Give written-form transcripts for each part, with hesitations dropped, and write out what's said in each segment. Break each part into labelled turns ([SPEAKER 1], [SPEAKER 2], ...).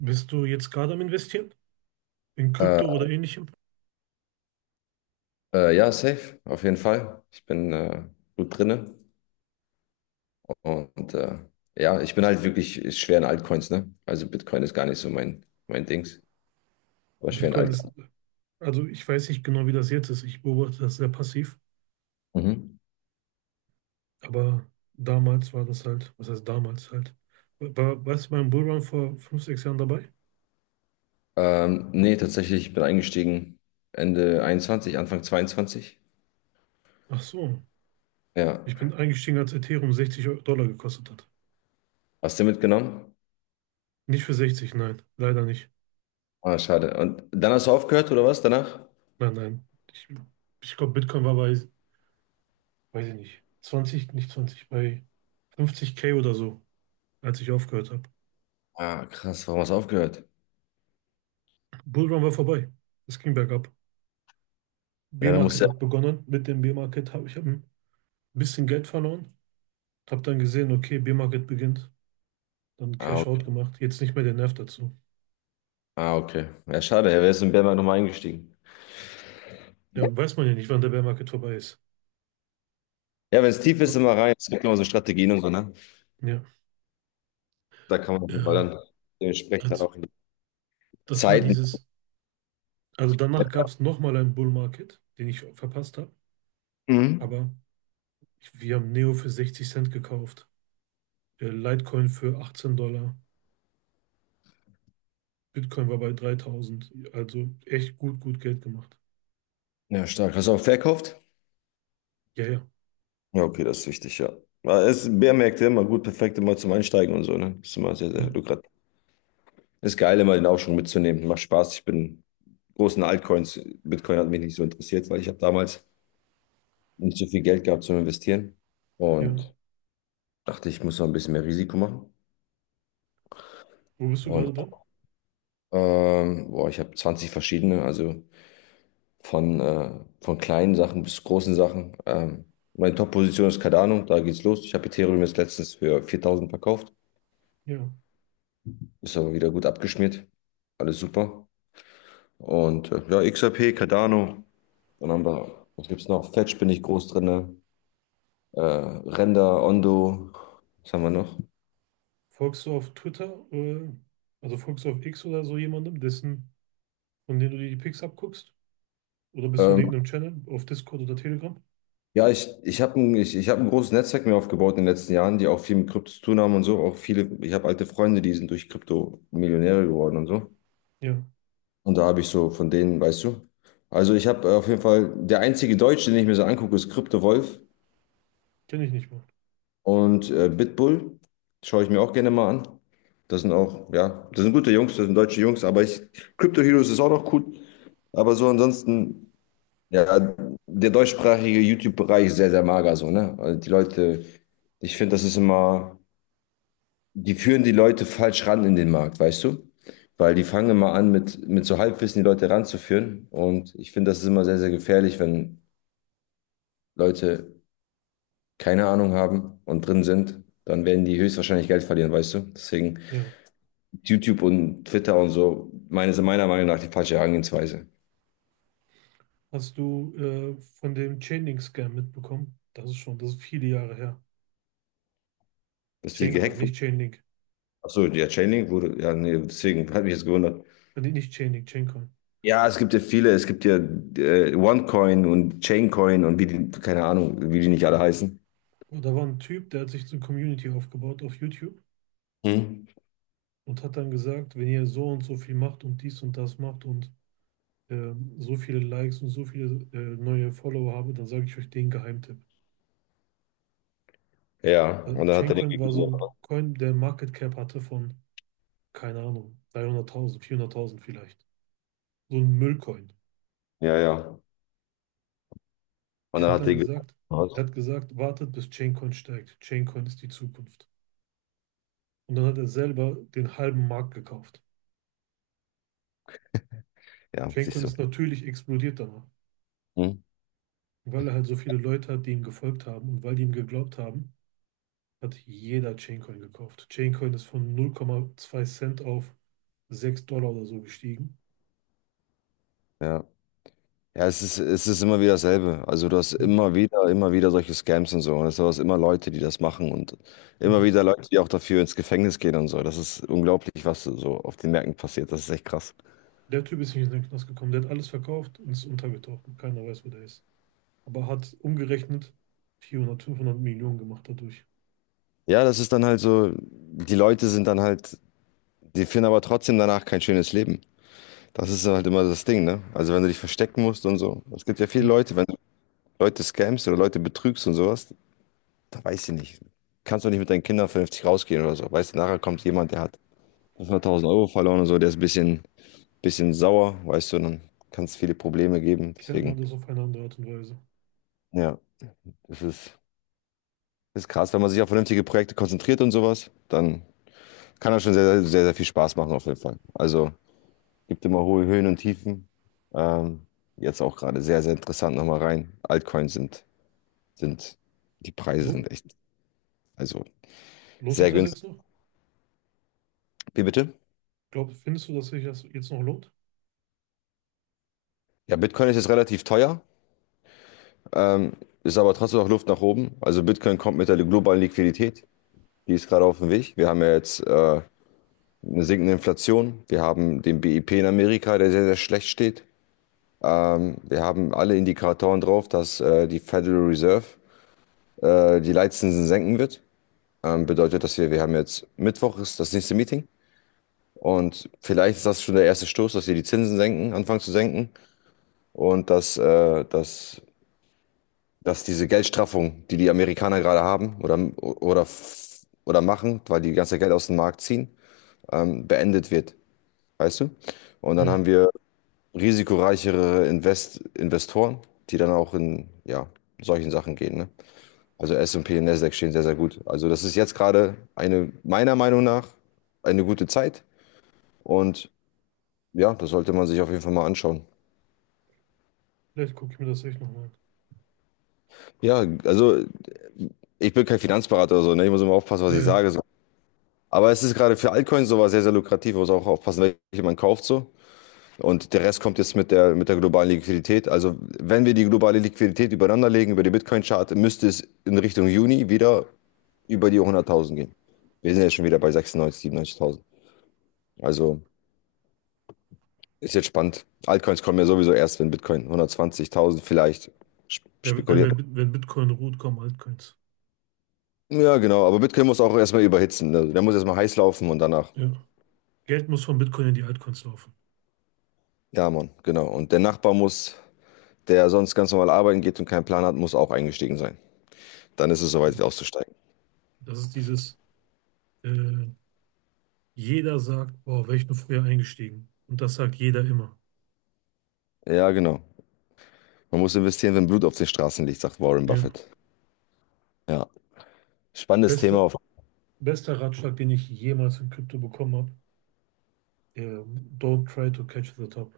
[SPEAKER 1] Bist du jetzt gerade am Investieren? In
[SPEAKER 2] Äh,
[SPEAKER 1] Krypto oder ähnlichem?
[SPEAKER 2] ja, safe, auf jeden Fall. Ich bin gut drinne und ja, ich bin halt wirklich schwer in Altcoins, ne? Also Bitcoin ist gar nicht so mein Dings, aber schwer in
[SPEAKER 1] Bitcoin ist,
[SPEAKER 2] Altcoins.
[SPEAKER 1] also ich weiß nicht genau, wie das jetzt ist. Ich beobachte das sehr passiv,
[SPEAKER 2] Mhm.
[SPEAKER 1] aber damals war das halt, was heißt damals halt? Warst du beim Bullrun vor fünf, sechs Jahren dabei?
[SPEAKER 2] Nee, tatsächlich, ich bin eingestiegen Ende 21, Anfang 22.
[SPEAKER 1] Ach so, ich
[SPEAKER 2] Ja.
[SPEAKER 1] bin eingestiegen, als Ethereum 60 Dollar gekostet hat.
[SPEAKER 2] Hast du mitgenommen?
[SPEAKER 1] Nicht für 60, nein, leider nicht.
[SPEAKER 2] Ah, schade. Und dann hast du aufgehört oder was danach?
[SPEAKER 1] Nein, nein. Ich, ich glaube, Bitcoin war bei, weiß ich nicht, 20, nicht 20, bei 50K oder so, als ich aufgehört habe.
[SPEAKER 2] Ah, krass, warum hast du aufgehört?
[SPEAKER 1] Bullrun war vorbei. Es ging bergab.
[SPEAKER 2] Ja, dann musst
[SPEAKER 1] B-Market
[SPEAKER 2] du ja.
[SPEAKER 1] hat begonnen. Mit dem B-Market hab ein bisschen Geld verloren. Habe dann gesehen, okay, B-Market beginnt. Dann
[SPEAKER 2] Ah,
[SPEAKER 1] Cash
[SPEAKER 2] okay.
[SPEAKER 1] Out gemacht. Jetzt nicht mehr der Nerv dazu.
[SPEAKER 2] Ah, okay. Ja, schade, er wäre jetzt in Bärmarkt nochmal eingestiegen.
[SPEAKER 1] Ja, weiß man ja nicht, wann der Bear Market vorbei ist.
[SPEAKER 2] Ja, wenn es tief
[SPEAKER 1] Ja,
[SPEAKER 2] ist, immer rein. Es gibt immer so Strategien und so, ne? Da kann man, weil
[SPEAKER 1] ja.
[SPEAKER 2] dann dementsprechend dann
[SPEAKER 1] als-
[SPEAKER 2] auch in die
[SPEAKER 1] Das war
[SPEAKER 2] Zeiten.
[SPEAKER 1] dieses. Also danach gab es nochmal einen Bull Market, den ich verpasst habe.
[SPEAKER 2] Mhm.
[SPEAKER 1] Aber ich, wir haben Neo für 60 Cent gekauft. Litecoin für 18 Dollar. Bitcoin war bei 3000. Also echt gut, gut Geld gemacht.
[SPEAKER 2] Ja, stark. Hast du auch verkauft?
[SPEAKER 1] Ja, ja.
[SPEAKER 2] Ja, okay, das ist wichtig, ja. Aber es ist Bärmärkte immer gut, perfekt immer zum Einsteigen und so, ne? Ist immer sehr,
[SPEAKER 1] Ja,
[SPEAKER 2] sehr lukrativ. Ist geil, immer den Aufschwung mitzunehmen. Macht Spaß. Ich bin großen Altcoins. Bitcoin hat mich nicht so interessiert, weil ich habe damals nicht so viel Geld gehabt zum Investieren
[SPEAKER 1] ja.
[SPEAKER 2] und dachte, ich muss noch ein bisschen mehr Risiko machen.
[SPEAKER 1] Wo bist du
[SPEAKER 2] Und
[SPEAKER 1] gerade drin?
[SPEAKER 2] boah, ich habe 20 verschiedene, also Von, äh, von kleinen Sachen bis großen Sachen. Meine Top-Position ist Cardano, da geht's los. Ich habe Ethereum jetzt letztens für 4000 verkauft.
[SPEAKER 1] Ja.
[SPEAKER 2] Ist aber wieder gut abgeschmiert. Alles super. Und ja, XRP, Cardano. Dann haben wir, was gibt's noch? Fetch bin ich groß drin. Render, Ondo. Was haben wir noch?
[SPEAKER 1] Folgst du auf Twitter, also folgst du auf X oder so jemandem, dessen, von dem du dir die Pics abguckst? Oder bist du in
[SPEAKER 2] Ähm,
[SPEAKER 1] irgendeinem Channel, auf Discord oder Telegram?
[SPEAKER 2] ja, ich hab ein großes Netzwerk mir aufgebaut in den letzten Jahren, die auch viel mit Krypto zu tun haben und so. Ich habe alte Freunde, die sind durch Krypto Millionäre geworden und so.
[SPEAKER 1] Ja,
[SPEAKER 2] Und da habe ich so von denen, weißt du. Also ich habe auf jeden Fall, der einzige Deutsche, den ich mir so angucke, ist Krypto Wolf
[SPEAKER 1] kenne ich nicht mal.
[SPEAKER 2] und Bitbull. Schaue ich mir auch gerne mal an. Das sind auch, ja, das sind gute Jungs, das sind deutsche Jungs, aber ich, Crypto Heroes ist auch noch gut. Aber so ansonsten, ja, der deutschsprachige YouTube-Bereich ist sehr, sehr mager so, ne? Also die Leute, ich finde, das ist immer. Die führen die Leute falsch ran in den Markt, weißt du? Weil die fangen immer an, mit so Halbwissen die Leute ranzuführen. Und ich finde, das ist immer sehr, sehr gefährlich, wenn Leute keine Ahnung haben und drin sind, dann werden die höchstwahrscheinlich Geld verlieren, weißt du? Deswegen
[SPEAKER 1] Ja.
[SPEAKER 2] YouTube und Twitter und so, meiner Meinung nach die falsche Herangehensweise.
[SPEAKER 1] Hast du von dem Chainlink-Scam mitbekommen? Das ist schon, das ist viele Jahre her.
[SPEAKER 2] Dass die
[SPEAKER 1] Chaincoin,
[SPEAKER 2] gehackt wurden.
[SPEAKER 1] nicht Chainlink.
[SPEAKER 2] Achso, ja, Chainlink wurde, ja, nee, deswegen hat mich jetzt gewundert.
[SPEAKER 1] Nee, nicht Chainlink, Chaincoin.
[SPEAKER 2] Ja, es gibt ja viele, es gibt ja OneCoin und Chaincoin und wie die, keine Ahnung, wie die nicht alle heißen.
[SPEAKER 1] Und da war ein Typ, der hat sich eine Community aufgebaut auf YouTube
[SPEAKER 2] Hm.
[SPEAKER 1] und hat dann gesagt, wenn ihr so und so viel macht und dies und das macht und äh, so viele Likes und so viele neue Follower habe, dann sage ich euch den Geheimtipp.
[SPEAKER 2] Ja, und dann hat er den
[SPEAKER 1] Chaincoin war so
[SPEAKER 2] gegeben.
[SPEAKER 1] ein Coin, der Market Cap hatte von, keine Ahnung, 300.000, 400.000 vielleicht. So ein Müllcoin.
[SPEAKER 2] Ja, ja. Und
[SPEAKER 1] Er
[SPEAKER 2] dann
[SPEAKER 1] hat
[SPEAKER 2] hat er
[SPEAKER 1] dann
[SPEAKER 2] den gegeben.
[SPEAKER 1] gesagt, Er hat gesagt, wartet, bis Chaincoin steigt. Chaincoin ist die Zukunft. Und dann hat er selber den halben Markt gekauft.
[SPEAKER 2] Ja,
[SPEAKER 1] Chaincoin
[SPEAKER 2] siehst du.
[SPEAKER 1] ist natürlich explodiert danach,
[SPEAKER 2] Hm?
[SPEAKER 1] weil er halt so viele Leute hat, die ihm gefolgt haben, und weil die ihm geglaubt haben, hat jeder Chaincoin gekauft. Chaincoin ist von 0,2 Cent auf 6 Dollar oder so gestiegen.
[SPEAKER 2] Ja. Ja, es ist immer wieder dasselbe. Also du hast
[SPEAKER 1] Ja.
[SPEAKER 2] immer wieder solche Scams und so. Und es sind immer Leute, die das machen und immer
[SPEAKER 1] Ja.
[SPEAKER 2] wieder Leute, die auch dafür ins Gefängnis gehen und so. Das ist unglaublich, was so auf den Märkten passiert. Das ist echt krass.
[SPEAKER 1] Der Typ ist nicht in den Knast gekommen. Der hat alles verkauft und ist untergetaucht. Und keiner weiß, wo der ist. Aber hat umgerechnet 400, 500 Millionen gemacht dadurch.
[SPEAKER 2] Ja, das ist dann halt so, die Leute sind dann halt, die finden aber trotzdem danach kein schönes Leben. Das ist halt immer das Ding, ne? Also wenn du dich verstecken musst und so. Es gibt ja viele
[SPEAKER 1] Ja.
[SPEAKER 2] Leute, wenn du Leute scamst oder Leute betrügst und sowas. Da weiß ich nicht. Kannst du nicht mit deinen Kindern vernünftig rausgehen oder so. Weißt du, nachher kommt jemand, der hat 500.000 € verloren und so, der ist ein bisschen sauer, weißt du, dann kann es viele Probleme geben.
[SPEAKER 1] Klärt man
[SPEAKER 2] Deswegen,
[SPEAKER 1] das auf eine andere Art und Weise.
[SPEAKER 2] ja, das ist, das ist krass. Wenn man sich auf vernünftige Projekte konzentriert und sowas, dann kann das schon sehr, sehr, sehr, sehr viel Spaß machen, auf jeden Fall. Also, gibt immer hohe Höhen und Tiefen. Ähm, Jetzt auch gerade sehr, sehr interessant nochmal rein. Altcoins sind, die Preise sind
[SPEAKER 1] Lohnt,
[SPEAKER 2] echt, also
[SPEAKER 1] lohnt sich
[SPEAKER 2] sehr
[SPEAKER 1] das
[SPEAKER 2] günstig.
[SPEAKER 1] jetzt noch?
[SPEAKER 2] Wie bitte?
[SPEAKER 1] Glaub, findest du, dass sich das jetzt noch lohnt?
[SPEAKER 2] Ja, Bitcoin ist jetzt relativ teuer. Ähm, Ist aber trotzdem noch Luft nach oben. Also Bitcoin kommt mit der globalen Liquidität. Die ist gerade auf dem Weg. Wir haben ja jetzt eine sinkende Inflation. Wir haben den BIP in Amerika, der sehr, sehr schlecht steht. Wir haben alle Indikatoren drauf, dass die Federal Reserve die Leitzinsen senken wird. Bedeutet, dass wir haben jetzt Mittwoch ist das nächste Meeting. Und vielleicht ist das schon der erste Stoß, dass sie die Zinsen senken, anfangen zu senken und dass diese Geldstraffung, die die Amerikaner gerade haben oder machen, weil die die ganze Geld aus dem Markt ziehen, beendet wird, weißt du? Und dann
[SPEAKER 1] Ja.
[SPEAKER 2] haben wir risikoreichere Investoren, die dann auch in ja, solchen Sachen gehen. Ne? Also S&P und P und Nasdaq stehen sehr, sehr gut. Also das ist jetzt gerade eine, meiner Meinung nach, eine gute Zeit. Und ja, das sollte man sich auf jeden Fall mal anschauen.
[SPEAKER 1] Vielleicht gucke ich mir das echt nochmal an.
[SPEAKER 2] Ja, also ich bin kein Finanzberater oder so, ne? Ich muss immer aufpassen, was
[SPEAKER 1] Ja,
[SPEAKER 2] ich
[SPEAKER 1] ja.
[SPEAKER 2] sage. So. Aber es ist gerade für Altcoins sowas sehr, sehr lukrativ. Man muss auch aufpassen, welche man kauft so. Und der Rest kommt jetzt mit der globalen Liquidität. Also wenn wir die globale Liquidität übereinander legen über die Bitcoin-Chart, müsste es in Richtung Juni wieder über die 100.000 gehen. Wir sind jetzt schon wieder bei 96, 97.000. Also ist jetzt spannend. Altcoins kommen ja sowieso erst, wenn Bitcoin 120.000 vielleicht sp-
[SPEAKER 1] Der, wenn,
[SPEAKER 2] spekuliert.
[SPEAKER 1] wenn, wenn Bitcoin ruht, kommen Altcoins.
[SPEAKER 2] Ja, genau. Aber Bitcoin muss auch erstmal überhitzen, ne? Der muss erstmal heiß laufen und danach.
[SPEAKER 1] Ja. Geld muss von Bitcoin in die Altcoins laufen.
[SPEAKER 2] Ja, Mann, genau. Und der Nachbar muss, der sonst ganz normal arbeiten geht und keinen Plan hat, muss auch eingestiegen sein. Dann ist es soweit, auszusteigen.
[SPEAKER 1] Das ist dieses, äh, jeder sagt, boah, wäre ich nur früher eingestiegen. Und das sagt jeder immer.
[SPEAKER 2] Ja, genau. Man muss investieren, wenn Blut auf den Straßen liegt, sagt Warren
[SPEAKER 1] Ja.
[SPEAKER 2] Buffett. Ja. Spannendes Thema.
[SPEAKER 1] Beste, Bester Ratschlag, den ich jemals in Krypto bekommen habe. Don't try to catch the top.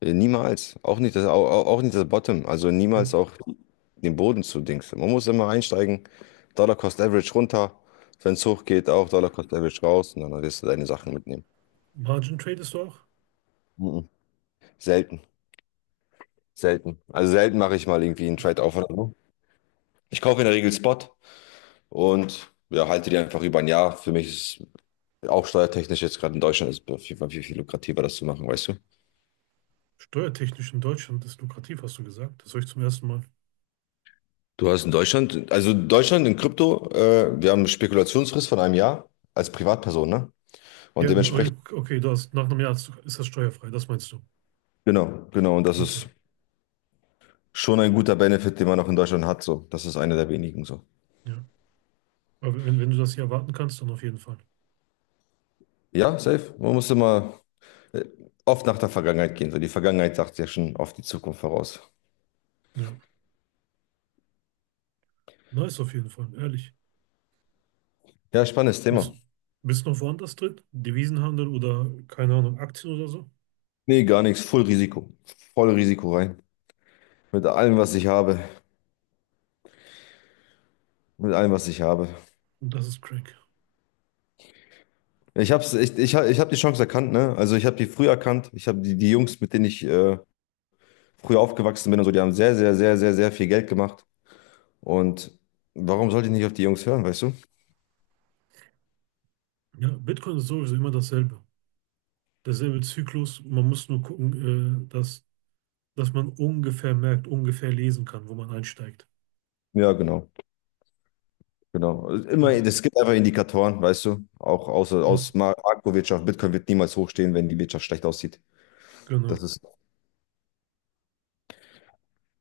[SPEAKER 2] Niemals. Auch nicht das, auch nicht das Bottom. Also niemals
[SPEAKER 1] Ja.
[SPEAKER 2] auch den Boden zu Dings. Man muss immer einsteigen. Dollar Cost Average runter. Wenn es hoch geht, auch Dollar Cost Average raus. Und dann wirst du deine Sachen mitnehmen.
[SPEAKER 1] Margin tradest du auch?
[SPEAKER 2] Mhm. Selten. Selten. Also selten mache ich mal irgendwie einen Trade-off oder so. Ich kaufe in der Regel Spot und ja, halte die einfach über ein Jahr. Für mich ist Auch steuertechnisch jetzt gerade in Deutschland ist es auf jeden Fall viel, viel lukrativer, das zu machen, weißt du?
[SPEAKER 1] Steuertechnisch in Deutschland ist lukrativ, hast du gesagt. Das höre ich zum ersten Mal.
[SPEAKER 2] Du hast in Deutschland, also Deutschland in Krypto, wir haben eine Spekulationsfrist von einem Jahr als Privatperson, ne? Und
[SPEAKER 1] Ja, n-
[SPEAKER 2] dementsprechend,
[SPEAKER 1] oh, okay, du hast, nach einem Jahr hast du- ist das steuerfrei, das meinst du.
[SPEAKER 2] genau, genau, und das
[SPEAKER 1] Okay,
[SPEAKER 2] ist schon ein guter Benefit, den man auch in Deutschland hat, so. Das ist einer der wenigen, so.
[SPEAKER 1] ja. Aber wenn, wenn du das hier erwarten kannst, dann auf jeden Fall.
[SPEAKER 2] Ja, safe. Man muss immer äh, oft nach der Vergangenheit gehen, so. Die Vergangenheit sagt ja schon oft die Zukunft voraus.
[SPEAKER 1] Ja, nice auf jeden Fall, ehrlich.
[SPEAKER 2] Ja, spannendes Thema.
[SPEAKER 1] Bist, bist noch woanders drin? Devisenhandel oder, keine Ahnung, Aktien oder so?
[SPEAKER 2] Nee, gar nichts, voll Risiko. Voll Risiko rein. Mit allem, was ich habe. Mit allem, was ich habe.
[SPEAKER 1] Und das ist crank.
[SPEAKER 2] Ich hab's, ich, ich hab die Chance erkannt, ne? Also ich habe die früh erkannt. Ich habe die Jungs, mit denen ich früher aufgewachsen bin und so, die haben sehr, sehr, sehr, sehr, sehr viel Geld gemacht. Und warum sollte ich nicht auf die Jungs hören, weißt du?
[SPEAKER 1] Ja, Bitcoin ist sowieso immer dasselbe derselbe Zyklus. Man muss nur gucken, dass man ungefähr merkt, ungefähr lesen kann, wo man einsteigt.
[SPEAKER 2] Ja, genau, genau. Immer,
[SPEAKER 1] Ja,
[SPEAKER 2] es gibt einfach Indikatoren, weißt du? Auch aus,
[SPEAKER 1] ja,
[SPEAKER 2] aus Makrowirtschaft. Bitcoin wird niemals hochstehen, wenn die Wirtschaft schlecht aussieht. Das
[SPEAKER 1] genau.
[SPEAKER 2] ist.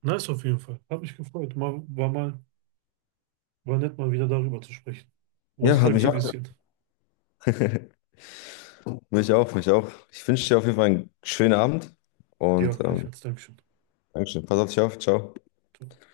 [SPEAKER 1] Nice auf jeden Fall. Hab mich gefreut. War nett, mal wieder darüber zu sprechen.
[SPEAKER 2] Ja, hat mich
[SPEAKER 1] Nostalgie
[SPEAKER 2] auch.
[SPEAKER 1] bisschen.
[SPEAKER 2] Mich auch, mich auch. Ich wünsche dir auf jeden Fall einen schönen Abend
[SPEAKER 1] Dir
[SPEAKER 2] und
[SPEAKER 1] auch gleich als Dankeschön.
[SPEAKER 2] Dankeschön. Pass auf dich auf. Ciao.
[SPEAKER 1] Ciao.